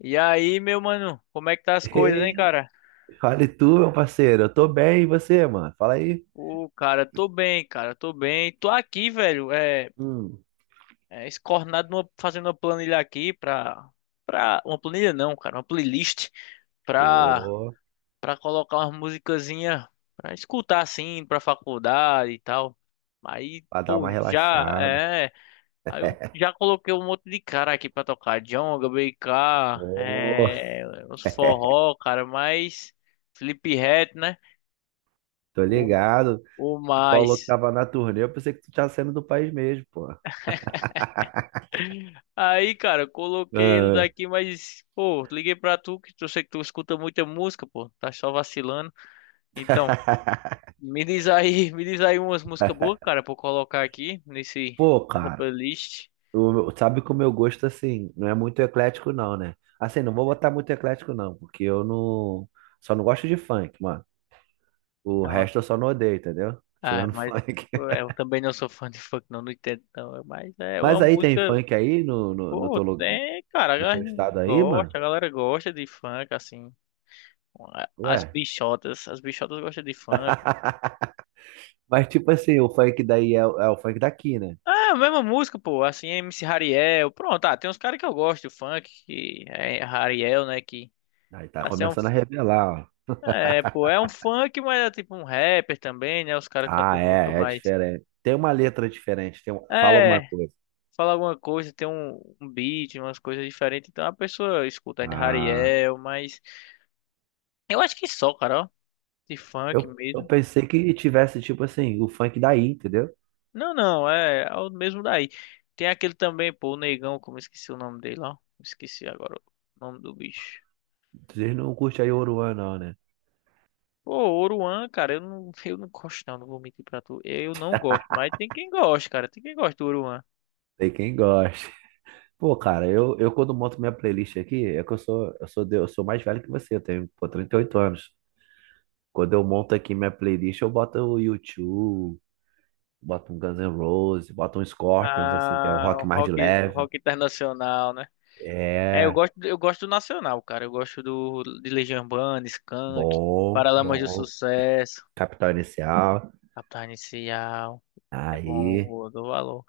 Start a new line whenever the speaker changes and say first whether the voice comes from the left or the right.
left: E aí, meu mano, como é que tá as coisas, hein,
right: Ei,
left: cara?
right: fale tu, meu parceiro. Eu tô bem, e você, mano? Fala aí.
left: Ô, cara, tô bem, cara, tô bem. Tô aqui, velho,
right: Hum.
left: escornado fazendo uma planilha aqui Uma planilha não, cara, uma playlist pra,
right: Pô,
left: pra colocar umas musicazinha pra escutar, assim, pra faculdade e tal. Aí,
right: pra dar
left: pô,
right: uma
left: já,
right: relaxada.
left: é... Aí eu já coloquei um monte de cara aqui pra tocar. Djonga, BK,
right: Pô,
left: é... os forró, cara, mas... Felipe Ret, né?
right: tô
left: O,
right: ligado.
left: o
right: Tu falou que
left: mais.
right: tava na turnê, eu pensei que tu tinha saindo do país mesmo, pô.
left: Aí, cara, eu coloquei eles
right: Ah.
left: aqui, mas, pô, liguei pra tu, que eu sei que tu escuta muita música, pô, tá só vacilando. Então, me diz aí, me diz aí umas músicas boas, cara, pra eu colocar aqui nesse,
right: Pô,
left: nessa
right: cara,
left: playlist.
right: sabe que o meu gosto, assim, não é muito eclético, não, né? Assim, não vou botar muito eclético, não, porque eu não. Só não gosto de funk, mano. O
left: Não,
right: resto eu só não odeio, entendeu?
left: ah,
right: Tirando
left: mas
right: funk.
left: pô, eu também não sou fã de funk, não, não entendo, não, mas é
right: Mas
left: uma
right: aí tem
left: música,
right: funk aí no
left: pô,
right: teu lugar?
left: tem, cara, a
right: No
left: galera
right: teu estado aí, mano?
left: gosta, a galera gosta de funk, assim, as
right: Ué.
left: bichotas, as bichotas gostam de funk.
right: Mas tipo assim, o funk daí é o funk daqui, né?
left: Ah, a mesma música, pô. Assim, MC Hariel. Pronto, ah, tem uns caras que eu gosto, funk, que é Hariel, né? Que
right: Aí tá
left: assim, é um.
right: começando a revelar, ó.
left: É, pô, é um funk, mas é tipo um rapper também, né? Os caras
right: Ah,
left: cantam música
right: é
left: mais.
right: diferente. Tem uma letra diferente, fala alguma
left: É,
right: coisa.
left: fala alguma coisa, tem um beat, umas coisas diferentes. Então a pessoa escuta ainda
right: Ah,
left: Hariel, mas. Eu acho que só, cara, ó. De funk
right: eu
left: mesmo.
right: pensei que tivesse, tipo assim, o funk daí, entendeu?
left: Não, não, é o mesmo daí. Tem aquele também, pô, o Negão, como eu esqueci o nome dele, ó. Esqueci agora o nome do bicho.
right: Vocês não curtem aí Oruan, não, né?
left: Pô, Oruan, cara, eu não, eu não gosto, não, não vou mentir pra tu. Eu não gosto, mas tem quem gosta, cara. Tem quem gosta do Oruan.
right: Tem quem gosta. Pô, cara, eu quando monto minha playlist aqui, é que eu sou mais velho que você, eu tenho, pô, 38 anos. Quando eu monto aqui minha playlist, eu boto o YouTube, bota um Guns N' Roses, bota um Scorpions, assim, que é o
left: Ah, o
right: rock mais de
left: rock,
right: leve.
left: rock internacional, né? É, eu
right: É,
left: gosto, eu gosto do nacional, cara. Eu gosto de Legião Urbana, Skank,
right: bom,
left: Paralamas do
right: bom.
left: Sucesso,
right: Capital Inicial.
left: Capital Inicial. É
right: Aí,
left: bom, eu dou valor.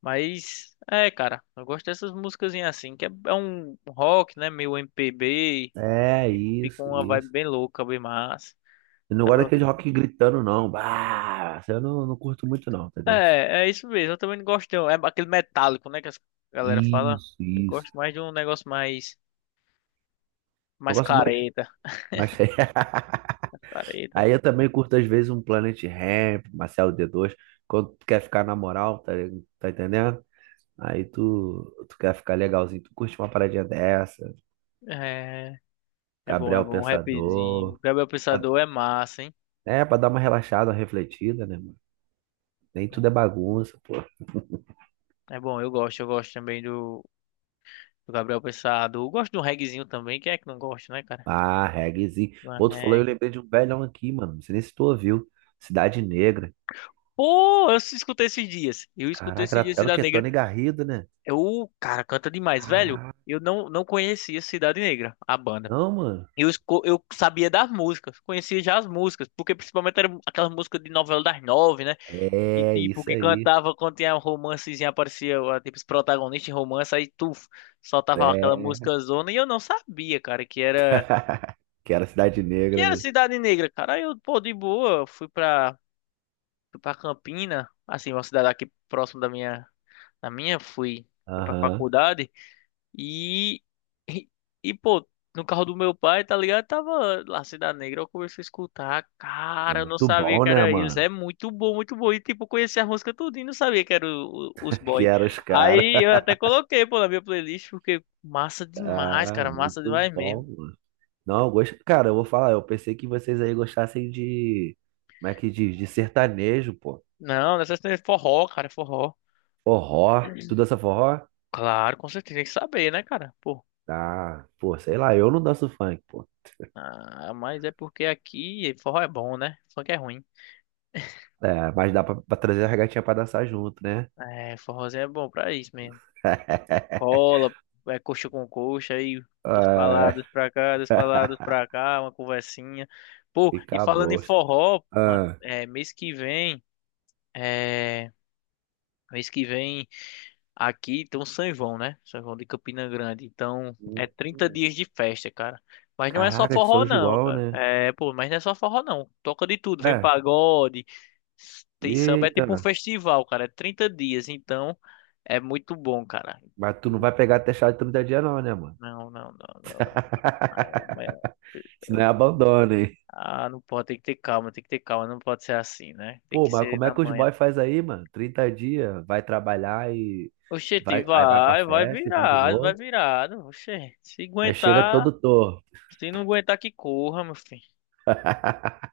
left: Mas, é, cara, eu gosto dessas músicas assim, que é um rock, né? Meio MPB,
right: é
left: e fica
right: isso,
left: uma vibe
right: isso.
left: bem louca, bem massa.
right: Eu não
left: Dá
right: gosto
left: pra você.
right: daquele rock gritando, não. Bah, eu não curto muito, não, entendeu?
left: É, é isso mesmo. Eu também não gosto é aquele metálico, né, que as galera fala.
right: Isso,
left: Eu
right: isso.
left: gosto mais de um negócio mais
right: Eu
left: mais
right: gosto mais,
left: careta,
right: mais...
left: mais careta.
right: Aí eu também curto, às vezes, um Planet Hemp, Marcelo D2, quando tu quer ficar na moral, tá, tá entendendo? Aí tu quer ficar legalzinho, tu curte uma paradinha dessa.
left: É, é bom, é
right: Gabriel
left: bom, um rapzinho. O
right: Pensador.
left: Gabriel
right: Pra-
left: Pensador é massa, hein?
right: É, pra dar uma relaxada, uma refletida, né, mano? Nem tudo é bagunça, pô.
left: É bom, eu gosto também do Gabriel Pensador. Eu gosto de um reggaezinho também, quem é que não gosta, né, cara?
right: Ah, reggaezinho.
left: Uma
right: Pô, tu falou, eu
left: reggae.
right: lembrei de um velhão aqui, mano. Não sei nem se tu ouviu. Cidade Negra.
left: Pô, eu escutei esses dias. Eu escutei
right: Caraca,
left: esses
right: era,
left: dias
right: era o
left: Cidade
right: quê?
left: Negra.
right: Tony Garrido, né?
left: É o cara, canta demais, velho.
right: Caraca.
left: Eu não conhecia Cidade Negra, a banda.
right: Não, mano.
left: Eu sabia das músicas, conhecia já as músicas, porque principalmente era aquelas músicas de novela das nove, né? Que
right: É,
left: tipo,
right: isso
left: que
right: aí.
left: cantava quando tinha um romancezinho, aparecia ó, tipo, os protagonistas em romance, aí tu soltava aquela
right: É.
left: música zona, e eu não sabia, cara, que era
right: Que era Cidade
left: que
right: Negra,
left: era
right: né?
left: Cidade Negra, cara. Aí eu, pô, de boa, fui pra Campina, assim, uma cidade aqui próximo da minha, fui pra
right: Aham.
left: faculdade. E, e, pô, no carro do meu pai, tá ligado? Tava lá Cidade Negra, eu comecei a escutar.
right: É
left: Cara, eu não
right: muito
left: sabia
right: bom,
left: que
right: né,
left: era eles.
right: mano?
left: É muito bom, muito bom. E, tipo, eu conheci a música tudo e não sabia que era os
right: Que
left: boy.
right: era os caras.
left: Aí eu até coloquei, pô, na minha playlist, porque massa demais,
right: Ah,
left: cara. Massa
right: muito
left: demais
right: bom,
left: mesmo.
right: mano. Não, eu gosto. Cara, eu vou falar, eu pensei que vocês aí gostassem de. Como é que diz? De sertanejo, pô.
left: Não, nessas tem forró, cara, forró.
right: Forró. Tu dança forró?
left: Claro, com certeza, tem que saber, né, cara? Pô,
right: Ah, pô, sei lá, eu não danço funk, pô.
left: ah, mas é porque aqui forró é bom, né? Funk é ruim.
right: É, mas dá pra trazer as gatinhas pra dançar junto, né?
left: É, forrozinho é bom pra isso mesmo. Rola, é coxa com coxa, aí das
right: É.
left: paladas pra cá, das paladas pra cá, uma conversinha. Pô, e
right: Fica a
left: falando em
right: bosta.
left: forró, mano,
right: Ah.
left: é mês que vem aqui tem um São João, né? São João de Campina Grande. Então, é 30
right: Hum.
left: dias de festa, cara. Mas não é só
right: Caraca, de São
left: forró não,
right: João,
left: cara.
right: né?
left: É, pô, mas não é só forró não. Toca de tudo, vem
right: É,
left: pagode, tem samba, é tipo um
right: eita,
left: festival, cara. É 30 dias, então é muito bom, cara.
right: mas tu não vai pegar até chá de 30 dias, não, né, mano?
left: Não, não, não, não, não. Ai, amanhã.
right: Senão é abandono.
left: Ah, não pode, tem que ter calma, tem que ter calma, não pode ser assim, né? Tem
right: Pô,
left: que
right: mas
left: ser
right: como é
left: na
right: que os
left: manhã.
right: boys faz aí, mano? 30 dias, vai trabalhar e
left: Oxente,
right: vai, aí vai pra
left: vai, vai
right: festa e vai de
left: virado, vai
right: novo.
left: virado. Oxente, se
right: Aí chega
left: aguentar,
right: todo torto.
left: se não aguentar, que corra, meu filho.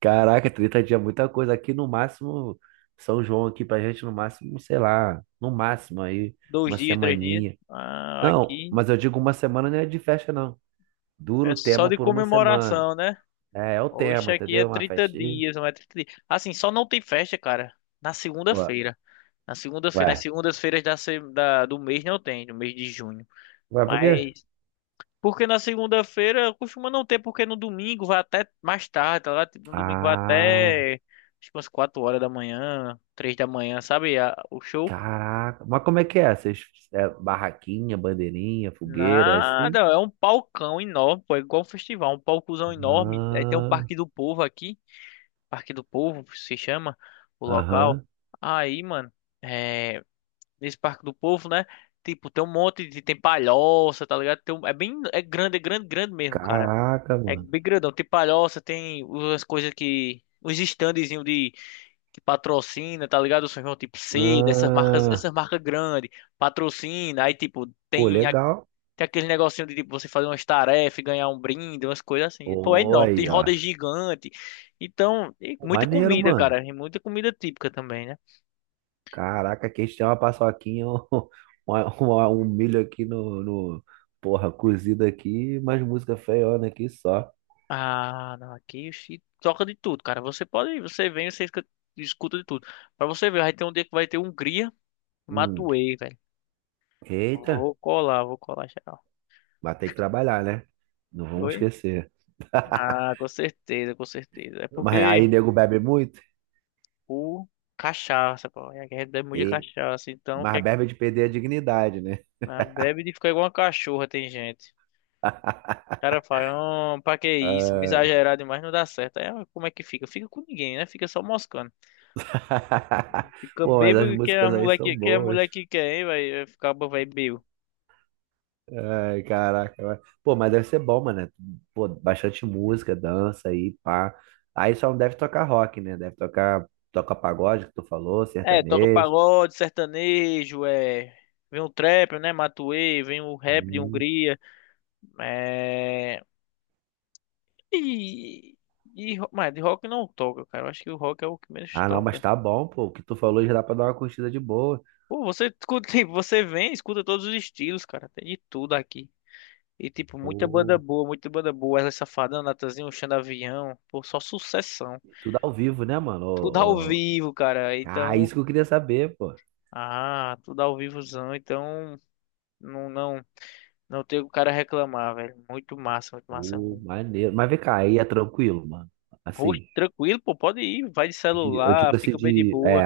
right: Caraca, 30 dias é muita coisa. Aqui no máximo, São João aqui pra gente, no máximo, sei lá, no máximo aí,
left: Dois
right: uma
left: dias, três dias.
right: semaninha.
left: Ah,
right: Não,
left: aqui
right: mas eu digo uma semana não é de festa, não. Dura
left: é
right: o
left: só
right: tema
left: de
right: por uma semana.
left: comemoração, né?
right: É, é o
left: Hoje
right: tema,
left: aqui é
right: entendeu? Uma
left: 30
right: festinha.
left: dias, não é 30 dias. Assim, só não tem festa, cara, na
right: Ué,
left: segunda-feira. Na segunda-feira, nas
right: ué,
left: segundas-feiras da, se- da- do mês não tem, no mês de junho.
right: ué, por quê?
left: Mas Porque na segunda-feira costuma não ter, porque no domingo vai até mais tarde, tá lá? Tipo, no domingo vai
right: Ah.
left: até acho que umas 4 horas da manhã, 3 da manhã, sabe? O show.
right: Caraca. Mas como é que é? Vocês, é barraquinha, bandeirinha, fogueira, é
left: Nada,
right: assim?
left: é um palcão enorme, pô, é igual um festival, um palcozão enorme. Aí tem um
right: Ah,
left: Parque do Povo aqui, Parque do Povo se chama o local.
right: aham.
left: Aí, mano, é, nesse Parque do Povo, né? Tipo, tem palhoça, tá ligado? É bem, é grande, grande mesmo, cara.
right: Caraca,
left: É
right: mano.
left: bem grandão. Tem palhoça, tem umas coisas que. Os standzinhos de que patrocina, tá ligado? O São João tipo C, dessas marcas,
right: Ah,
left: essas marcas grandes, patrocina, aí tipo,
right: pô,
left: tem,
right: legal.
left: tem aquele negocinho de tipo você fazer umas tarefas, e ganhar um brinde, umas coisas assim. Pô, é
right: Pô,
left: enorme, tem
right: aí, ó.
left: rodas gigante. Então, e
right: Pô,
left: muita
right: maneiro,
left: comida,
right: mano.
left: cara. E muita comida típica também, né?
right: Caraca, aqui a gente tem uma paçoquinha, um, um milho aqui Porra, cozido aqui, mais música feiona aqui só.
left: Ah, não, aqui se toca de tudo, cara. Você pode, você vem, você escuta de tudo. Pra você ver, vai ter um dia que vai ter Hungria.
right: Hum.
left: Matuê, velho.
right: Eita,
left: Vou colar geral.
right: vai ter que trabalhar, né? Não vamos
left: Oi?
right: esquecer.
left: Ah, com certeza, com certeza. É
right: Mas aí,
left: porque
right: nego bebe muito?
left: o cachaça, pô, é que a gente bebe muito cachaça, então
right: Mas
left: quer,
right: Berba de perder a dignidade, né?
left: bebe de ficar igual uma cachorra, tem gente.
right: Ah.
left: O cara fala, "Ah, pra que isso? Me exagerar demais não dá certo. Aí, como é que fica? Fica com ninguém, né? Fica só moscando. Fica
right: Pô, mas as
left: bêbado que é a
right: músicas aí
left: mulher
right: são
left: que é a
right: boas.
left: mulher que quer, hein? Vai ficar, vai bêbado.
right: Ai, caraca. Pô, mas deve ser bom, mano, né? Pô, bastante música, dança aí, pá. Aí só não deve tocar rock, né? Deve tocar, toca pagode, que tu falou,
left: É, toca
right: sertanejo.
left: pagode, sertanejo, é. Vem o trap, né? Matuê, vem o rap de
right: Hum.
left: Hungria. É. E, mas de rock não toca, cara. Eu acho que o rock é o que menos
right: Ah, não, mas
left: toca.
right: tá bom, pô. O que tu falou já dá pra dar uma curtida de boa.
left: Pô, você escuta, tipo, você vem, escuta todos os estilos, cara. Tem de tudo aqui. E tipo, muita banda
right: Pô,
left: boa, muita banda boa. Ela Safadão, Natanzinho, Xandavião. Pô, só sucessão.
right: tudo ao vivo, né, mano?
left: Tudo ao
right: Ô, ô.
left: vivo, cara.
right: Ah,
left: Então,
right: isso que eu queria saber, pô.
left: tudo ao vivozão. Então, não, não, não tem o cara reclamar, velho. Muito massa, muito massa.
right: Pô,
left: Mesmo.
right: maneiro. Mas vem cá, aí é tranquilo, mano.
left: Rosto
right: Assim.
left: tranquilo, pô, pode ir. Vai de
right: De, eu
left: celular,
right: digo assim
left: fica bem de
right: de.
left: boa.
right: É.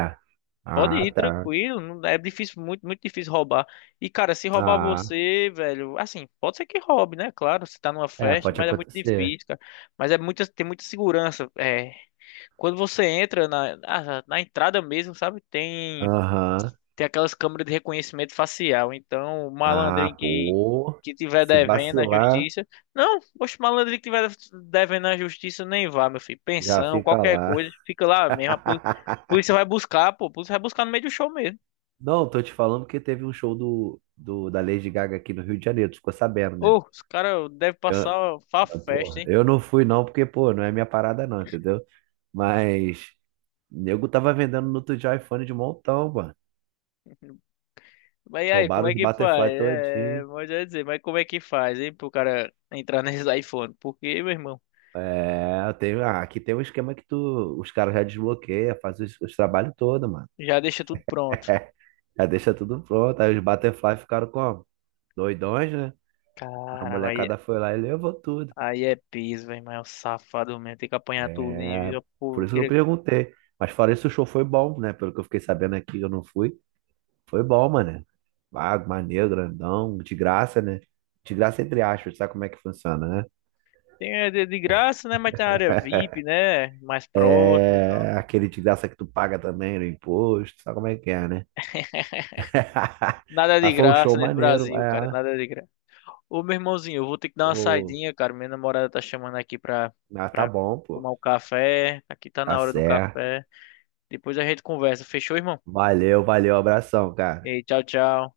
left: Pode
right: Ah,
left: ir
right: tá.
left: tranquilo, é difícil, muito, muito difícil roubar. E cara, se roubar
right: Ah,
left: você, velho, assim, pode ser que roube, né? Claro, você tá numa
right: é,
left: festa,
right: pode
left: mas é muito
right: acontecer.
left: difícil, cara. Mas é muita, tem muita segurança. É, quando você entra na entrada mesmo, sabe? Tem
right: Aham.
left: tem aquelas câmeras de reconhecimento facial. Então, o
right: Ah,
left: malandrinho que,
right: pô.
left: que tiver
right: Se
left: devendo à
right: vacilar,
left: justiça. Não, poxa, o malandrinho que tiver devendo à justiça nem vá, meu filho.
right: já
left: Pensão,
right: fica
left: qualquer
right: lá.
left: coisa, fica lá mesmo. A poli- polícia vai buscar, pô. A polícia vai buscar no meio do show mesmo.
right: Não, tô te falando que teve um show do, da Lady Gaga aqui no Rio de Janeiro, tu ficou sabendo, né?
left: Ô, os caras devem passar fa
right: Eu,
left: festa,
right: porra,
left: hein?
right: eu não fui não, porque, pô, não é minha parada não, entendeu? Mas, nego tava vendendo no outro dia iPhone de montão, mano.
left: Mas e aí, como
right: Roubaram
left: é
right: os
left: que faz?
right: Butterfly
left: É,
right: todinho.
left: mas eu ia dizer, mas como é que faz, hein, pro cara entrar nesses iPhone? Porque, meu irmão,
right: É, aqui tem um esquema que tu, os caras já desbloqueia, faz os trabalhos todos, mano.
left: já deixa tudo pronto.
right: Já deixa tudo pronto. Aí os Butterfly ficaram como? Doidões, né? A
left: Cara,
right: molecada foi lá e levou tudo.
left: aí é piso, velho, mas é um safado mesmo. Tem que apanhar tudo, hein?
right: É,
left: Viu? Pô,
right: por
left: eu
right: isso que eu
left: queria...
right: perguntei. Mas fora isso, o show foi bom, né? Pelo que eu fiquei sabendo aqui, eu não fui. Foi bom, mano. Vago, maneiro, grandão, de graça, né? De graça entre aspas, sabe como é que funciona, né?
left: Tem é de graça, né? Mas tem a área VIP, né? Mais próximo, então...
right: É, aquele de graça que tu paga também no imposto, sabe como é que é, né?
left: Nada de
right: Mas foi um
left: graça
right: show
left: nesse
right: maneiro,
left: Brasil, cara.
right: é.
left: Nada de graça. Ô, meu irmãozinho, eu vou ter que dar uma
right: O.
left: saidinha, cara. Minha namorada tá chamando aqui pra,
right: Ah, tá
left: pra
right: bom, pô.
left: tomar um café. Aqui tá
right: Tá
left: na hora do
right: certo.
left: café. Depois a gente conversa. Fechou, irmão?
right: Valeu, valeu, abração, cara.
left: Ei, tchau, tchau.